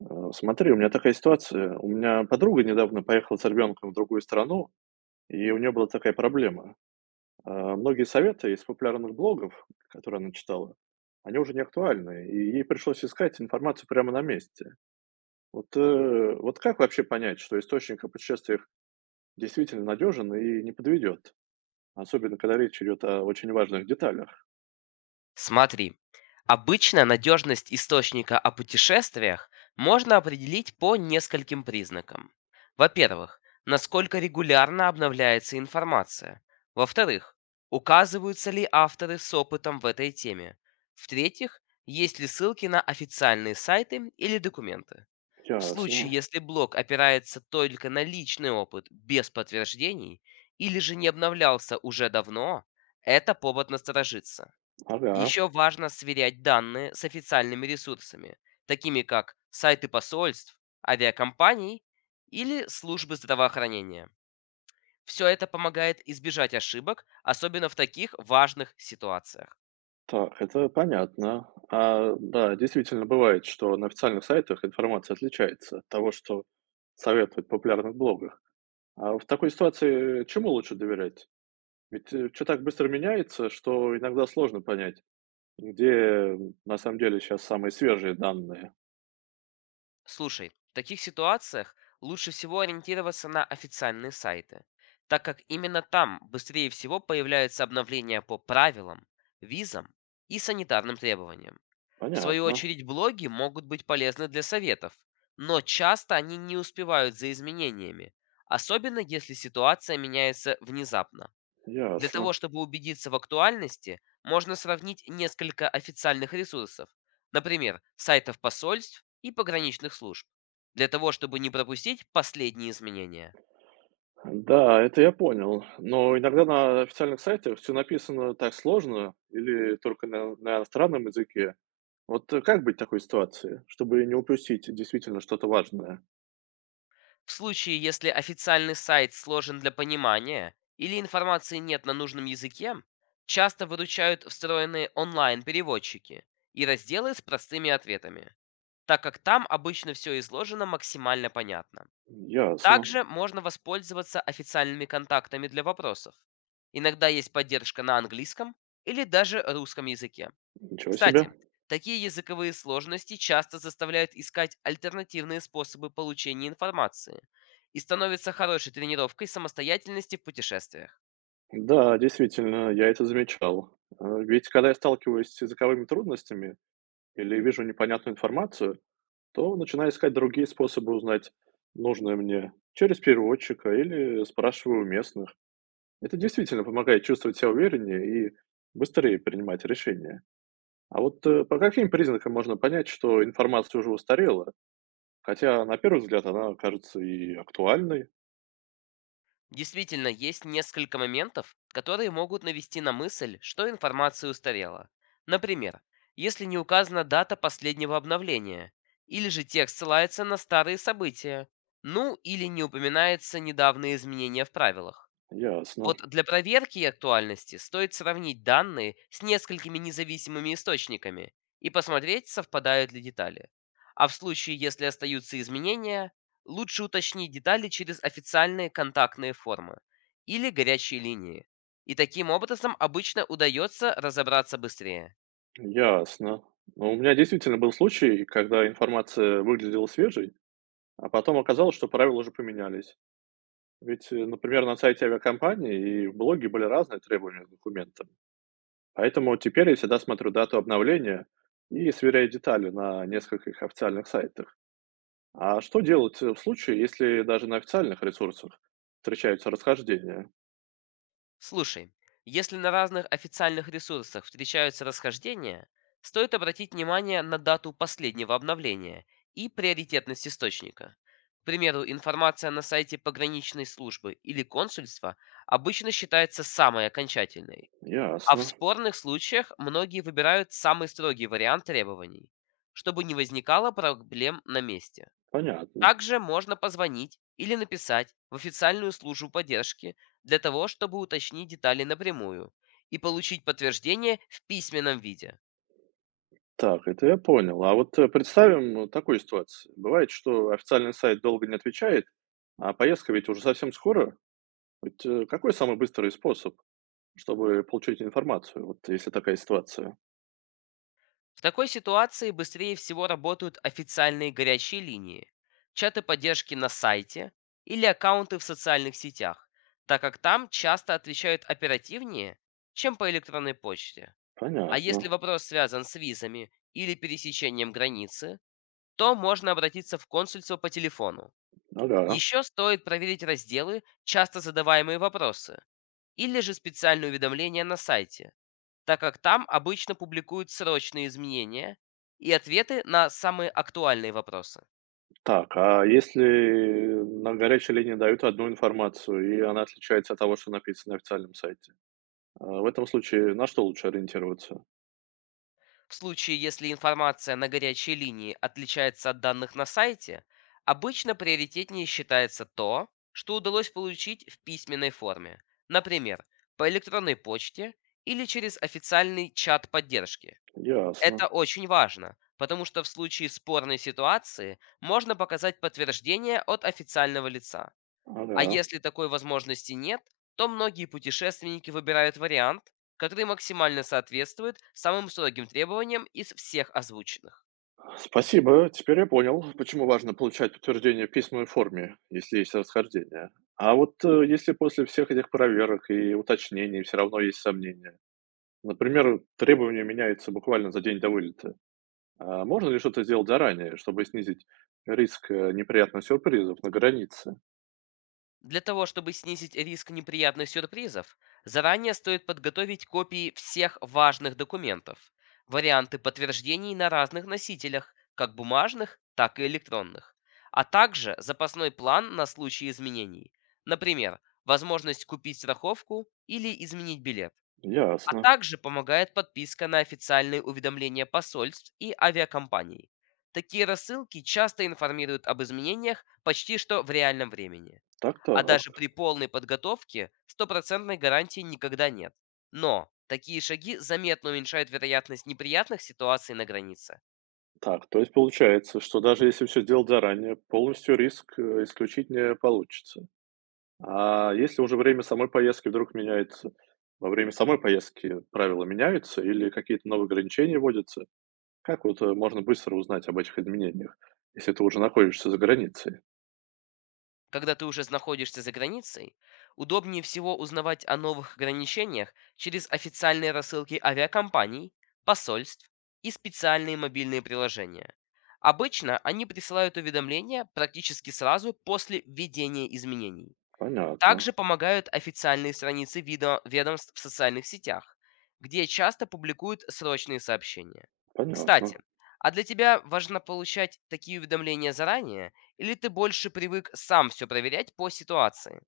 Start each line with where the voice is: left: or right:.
right: Смотри, у меня такая ситуация. У меня подруга недавно поехала с ребенком в другую страну, и у нее была такая проблема. Многие советы из популярных блогов, которые она читала, они уже не актуальны, и ей пришлось искать информацию прямо на месте. Вот как вообще понять, что источник о путешествиях действительно надежен и не подведет? Особенно, когда речь идет о очень важных деталях.
left: Смотри, обычно надежность источника о путешествиях можно определить по нескольким признакам. Во-первых, насколько регулярно обновляется информация. Во-вторых, указываются ли авторы с опытом в этой теме. В-третьих, есть ли ссылки на официальные сайты или документы. В
right: Ясно.
left: случае, если блог опирается только на личный опыт без подтверждений или же не обновлялся уже давно, это повод насторожиться.
right: Ага.
left: Еще важно сверять данные с официальными ресурсами, такими как сайты посольств, авиакомпаний или службы здравоохранения. Все это помогает избежать ошибок, особенно в таких важных ситуациях.
right: Так, это понятно. Да, действительно бывает, что на официальных сайтах информация отличается от того, что советуют в популярных блогах. А в такой ситуации чему лучше доверять? Ведь все так быстро меняется, что иногда сложно понять, где на самом деле сейчас самые свежие данные.
left: Слушай, в таких ситуациях лучше всего ориентироваться на официальные сайты, так как именно там быстрее всего появляются обновления по правилам, визам и санитарным требованиям. В свою
right: Понятно,
left: очередь, блоги могут быть полезны для советов, но часто они не успевают за изменениями, особенно если ситуация меняется внезапно. Для того,
right: ясно.
left: чтобы убедиться в актуальности, можно сравнить несколько официальных ресурсов, например, сайтов посольств и пограничных служб, для того, чтобы не пропустить последние изменения.
right: Да, это я понял. Но иногда на официальных сайтах все написано так сложно или только на иностранном языке. Как быть в такой ситуации, чтобы не упустить действительно что-то важное?
left: В случае, если официальный сайт сложен для понимания или информации нет на нужном языке, часто выручают встроенные онлайн-переводчики и разделы с простыми ответами, так как там обычно все изложено максимально понятно.
right: Ясно.
left: Также можно воспользоваться официальными контактами для вопросов. Иногда есть поддержка на английском или даже русском языке.
right: Ничего себе.
left: Кстати, такие языковые сложности часто заставляют искать альтернативные способы получения информации и становятся хорошей тренировкой самостоятельности в путешествиях.
right: Да, действительно, я это замечал. Ведь когда я сталкиваюсь с языковыми трудностями или вижу непонятную информацию, то начинаю искать другие способы узнать нужное мне через переводчика или спрашиваю у местных. Это действительно помогает чувствовать себя увереннее и быстрее принимать решения. А по каким признакам можно понять, что информация уже устарела, хотя, на первый взгляд, она кажется и актуальной.
left: Действительно, есть несколько моментов, которые могут навести на мысль, что информация устарела. Например, если не указана дата последнего обновления, или же текст ссылается на старые события, ну или не упоминаются недавние изменения в правилах.
right: Ясно,
left: Вот для проверки актуальности стоит сравнить данные с несколькими независимыми источниками и посмотреть, совпадают ли детали. А в случае, если остаются изменения, лучше уточнить детали через официальные контактные формы или горячие линии. И таким образом обычно удается разобраться быстрее.
right: ясно. Но у меня действительно был случай, когда информация выглядела свежей, а потом оказалось, что правила уже поменялись. Например, на сайте авиакомпании и в блоге были разные требования к документам. Поэтому теперь я всегда смотрю дату обновления и сверяю детали на нескольких официальных сайтах. А что делать в случае, если даже на официальных ресурсах встречаются расхождения?
left: Слушай, если на разных официальных ресурсах встречаются расхождения, стоит обратить внимание на дату последнего обновления и приоритетность источника. К примеру, информация на сайте пограничной службы или консульства обычно считается самой окончательной, а в
right: Ясно,
left: спорных случаях многие выбирают самый строгий вариант требований, чтобы не возникало проблем на месте.
right: понятно.
left: Также можно позвонить или написать в официальную службу поддержки для того, чтобы уточнить детали напрямую и получить подтверждение в письменном виде.
right: Так, это я понял. А представим такую ситуацию. Бывает, что официальный сайт долго не отвечает, а поездка ведь уже совсем скоро. Какой самый быстрый способ, чтобы получить информацию, вот если такая ситуация?
left: В такой ситуации быстрее всего работают официальные горячие линии, чаты поддержки на сайте или аккаунты в социальных сетях, так как там часто отвечают оперативнее, чем по электронной почте. А
right: Понятно.
left: если вопрос связан с визами или пересечением границы, то можно обратиться в консульство по телефону.
right: Ага.
left: Еще стоит проверить разделы, часто задаваемые вопросы, или же специальные уведомления на сайте, так как там обычно публикуют срочные изменения и ответы на самые актуальные вопросы.
right: Так, а если на горячей линии дают одну информацию, и она отличается от того, что написано на официальном сайте? В этом случае на что лучше ориентироваться?
left: В случае, если информация на горячей линии отличается от данных на сайте, обычно приоритетнее считается то, что удалось получить в письменной форме, например, по электронной почте или через официальный чат поддержки.
right: Ясно.
left: Это очень важно, потому что в случае спорной ситуации можно показать подтверждение от официального лица. А
right: Ага.
left: если такой возможности нет, то многие путешественники выбирают вариант, который максимально соответствует самым строгим требованиям из всех озвученных.
right: Спасибо. Теперь я понял, почему важно получать подтверждение в письменной форме, если есть расхождение. А если после всех этих проверок и уточнений все равно есть сомнения, например, требования меняются буквально за день до вылета, а можно ли что-то сделать заранее, чтобы снизить риск неприятных сюрпризов на границе?
left: Для того, чтобы снизить риск неприятных сюрпризов, заранее стоит подготовить копии всех важных документов, варианты подтверждений на разных носителях, как бумажных, так и электронных, а также запасной план на случай изменений, например, возможность купить страховку или изменить билет. А
right: Ясно.
left: также помогает подписка на официальные уведомления посольств и авиакомпаний. Такие рассылки часто информируют об изменениях почти что в реальном времени. А даже
right: Так-так.
left: при полной подготовке стопроцентной гарантии никогда нет. Но такие шаги заметно уменьшают вероятность неприятных ситуаций на границе.
right: Так, то есть получается, что даже если все сделать заранее, полностью риск исключить не получится. А если уже время самой поездки вдруг меняется, во время самой поездки правила меняются или какие-то новые ограничения вводятся? Как можно быстро узнать об этих изменениях, если ты уже находишься за границей?
left: Когда ты уже находишься за границей, удобнее всего узнавать о новых ограничениях через официальные рассылки авиакомпаний, посольств и специальные мобильные приложения. Обычно они присылают уведомления практически сразу после введения изменений.
right: Понятно,
left: Также помогают официальные страницы ведомств в социальных сетях, где часто публикуют срочные сообщения.
right: понятно.
left: Кстати, а для тебя важно получать такие уведомления заранее, или ты больше привык сам все проверять по ситуации?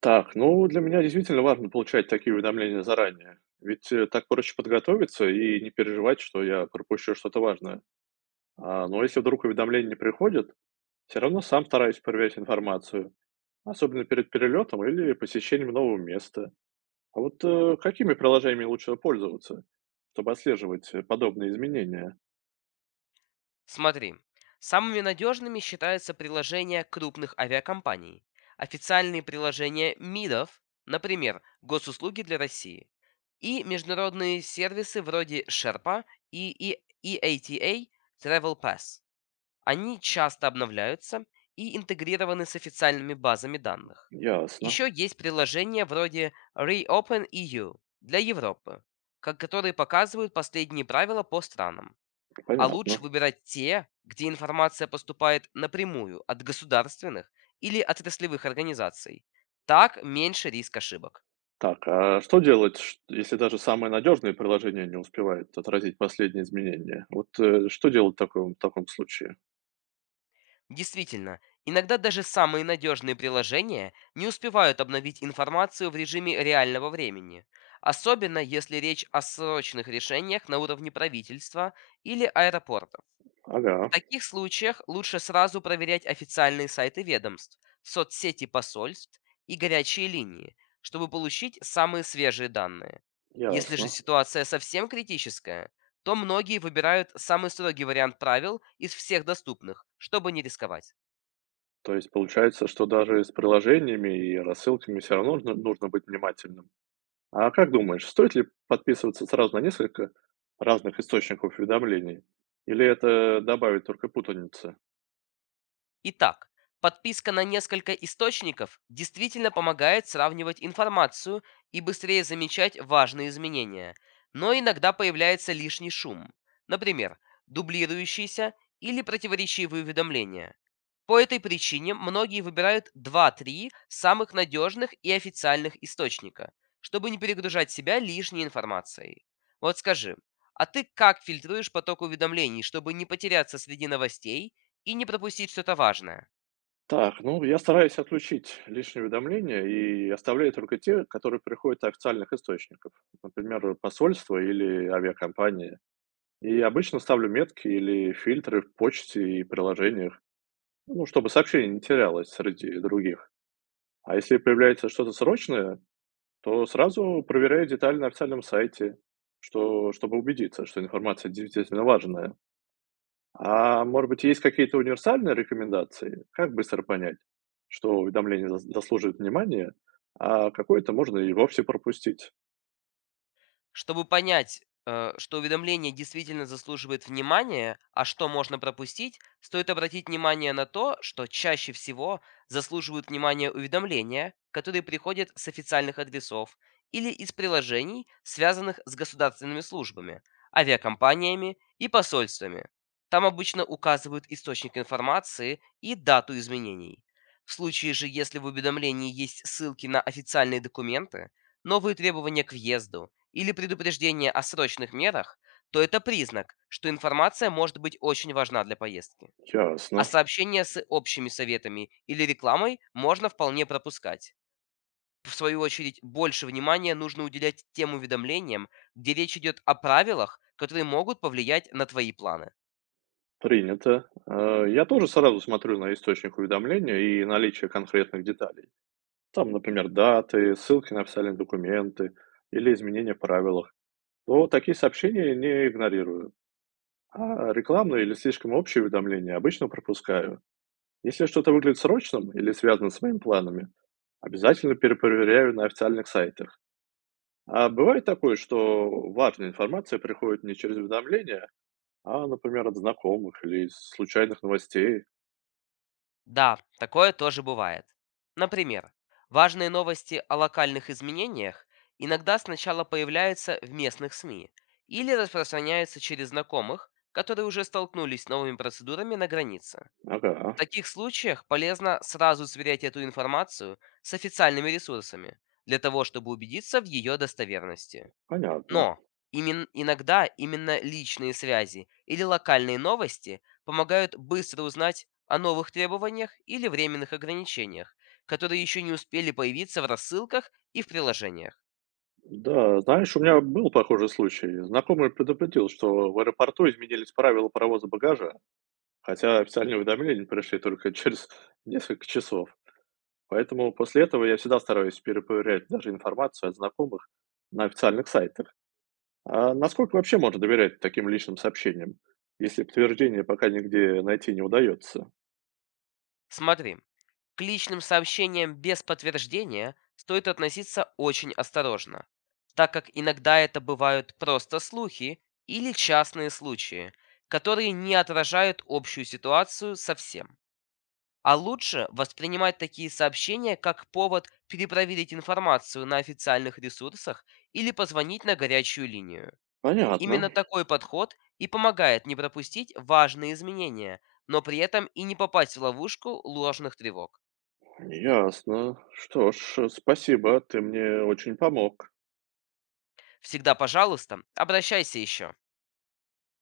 right: Так, ну для меня действительно важно получать такие уведомления заранее. Так проще подготовиться и не переживать, что я пропущу что-то важное. А, но если вдруг уведомления не приходят, все равно сам стараюсь проверять информацию, особенно перед перелетом или посещением нового места. А какими приложениями лучше пользоваться, чтобы отслеживать подобные изменения?
left: Смотри, самыми надежными считаются приложения крупных авиакомпаний, официальные приложения МИДов, например, Госуслуги для России, и международные сервисы вроде Sherpa и EATA Travel Pass. Они часто обновляются и интегрированы с официальными базами данных.
right: Ясно,
left: Еще есть приложения вроде Reopen EU для Европы, которые показывают последние правила по странам. А лучше
right: понятно.
left: выбирать те, где информация поступает напрямую от государственных или отраслевых организаций. Так меньше риск ошибок.
right: Так, а что делать, если даже самое надежное приложение не успевает отразить последние изменения? Что делать в таком случае?
left: Действительно, иногда даже самые надежные приложения не успевают обновить информацию в режиме реального времени. Особенно если речь о срочных решениях на уровне правительства или аэропорта.
right: Ага,
left: В таких случаях лучше сразу проверять официальные сайты ведомств, соцсети посольств и горячие линии, чтобы получить самые свежие данные. Если же
right: ясно.
left: ситуация совсем критическая, то многие выбирают самый строгий вариант правил из всех доступных, чтобы не рисковать.
right: То есть получается, что даже с приложениями и рассылками все равно нужно быть внимательным. А как думаешь, стоит ли подписываться сразу на несколько разных источников уведомлений? Или это добавит только путаницы?
left: Итак, подписка на несколько источников действительно помогает сравнивать информацию и быстрее замечать важные изменения, но иногда появляется лишний шум, например, дублирующиеся или противоречивые уведомления. По этой причине многие выбирают два-три самых надежных и официальных источника, чтобы не перегружать себя лишней информацией. Вот скажи, а ты как фильтруешь поток уведомлений, чтобы не потеряться среди новостей и не пропустить что-то важное?
right: Так, ну, я стараюсь отключить лишние уведомления и оставляю только те, которые приходят от официальных источников, например, посольства или авиакомпании. И обычно ставлю метки или фильтры в почте и приложениях, ну, чтобы сообщение не терялось среди других. А если появляется что-то срочное, то сразу проверяю детали на официальном сайте, чтобы убедиться, что информация действительно важная. А может быть, есть какие-то универсальные рекомендации? Как быстро понять, что уведомление заслуживает внимания, а какое-то можно и вовсе пропустить?
left: Чтобы понять, что уведомление действительно заслуживает внимания, а что можно пропустить, стоит обратить внимание на то, что чаще всего заслуживают внимания уведомления, которые приходят с официальных адресов или из приложений, связанных с государственными службами, авиакомпаниями и посольствами. Там обычно указывают источник информации и дату изменений. В случае же, если в уведомлении есть ссылки на официальные документы, новые требования к въезду, или предупреждение о срочных мерах, то это признак, что информация может быть очень важна для поездки. А
right: Ясно.
left: сообщения с общими советами или рекламой можно вполне пропускать. В свою очередь, больше внимания нужно уделять тем уведомлениям, где речь идет о правилах, которые могут повлиять на твои планы.
right: Принято. Я тоже сразу смотрю на источник уведомления и наличие конкретных деталей. Там, например, даты, ссылки на официальные документы или изменения в правилах. То такие сообщения не игнорирую. А рекламные или слишком общие уведомления обычно пропускаю. Если что-то выглядит срочным или связано с моими планами, обязательно перепроверяю на официальных сайтах. А бывает такое, что важная информация приходит не через уведомления, а, например, от знакомых или из случайных новостей.
left: Да, такое тоже бывает. Например, важные новости о локальных изменениях иногда сначала появляются в местных СМИ или распространяются через знакомых, которые уже столкнулись с новыми процедурами на границе.
right: Ага,
left: В таких случаях полезно сразу сверять эту информацию с официальными ресурсами для того, чтобы убедиться в ее достоверности.
right: понятно.
left: Но иногда именно личные связи или локальные новости помогают быстро узнать о новых требованиях или временных ограничениях, которые еще не успели появиться в рассылках и в приложениях.
right: Да, знаешь, у меня был похожий случай. Знакомый предупредил, что в аэропорту изменились правила провоза багажа, хотя официальные уведомления пришли только через несколько часов. Поэтому после этого я всегда стараюсь перепроверять даже информацию от знакомых на официальных сайтах. А насколько вообще можно доверять таким личным сообщениям, если подтверждение пока нигде найти не удается?
left: Смотри, к личным сообщениям без подтверждения стоит относиться очень осторожно, так как иногда это бывают просто слухи или частные случаи, которые не отражают общую ситуацию совсем. А лучше воспринимать такие сообщения как повод перепроверить информацию на официальных ресурсах или позвонить на горячую линию.
right: Понятно,
left: Именно такой подход и помогает не пропустить важные изменения, но при этом и не попасть в ловушку ложных тревог.
right: ясно. Что ж, спасибо, ты мне очень помог.
left: Всегда, пожалуйста, обращайся еще.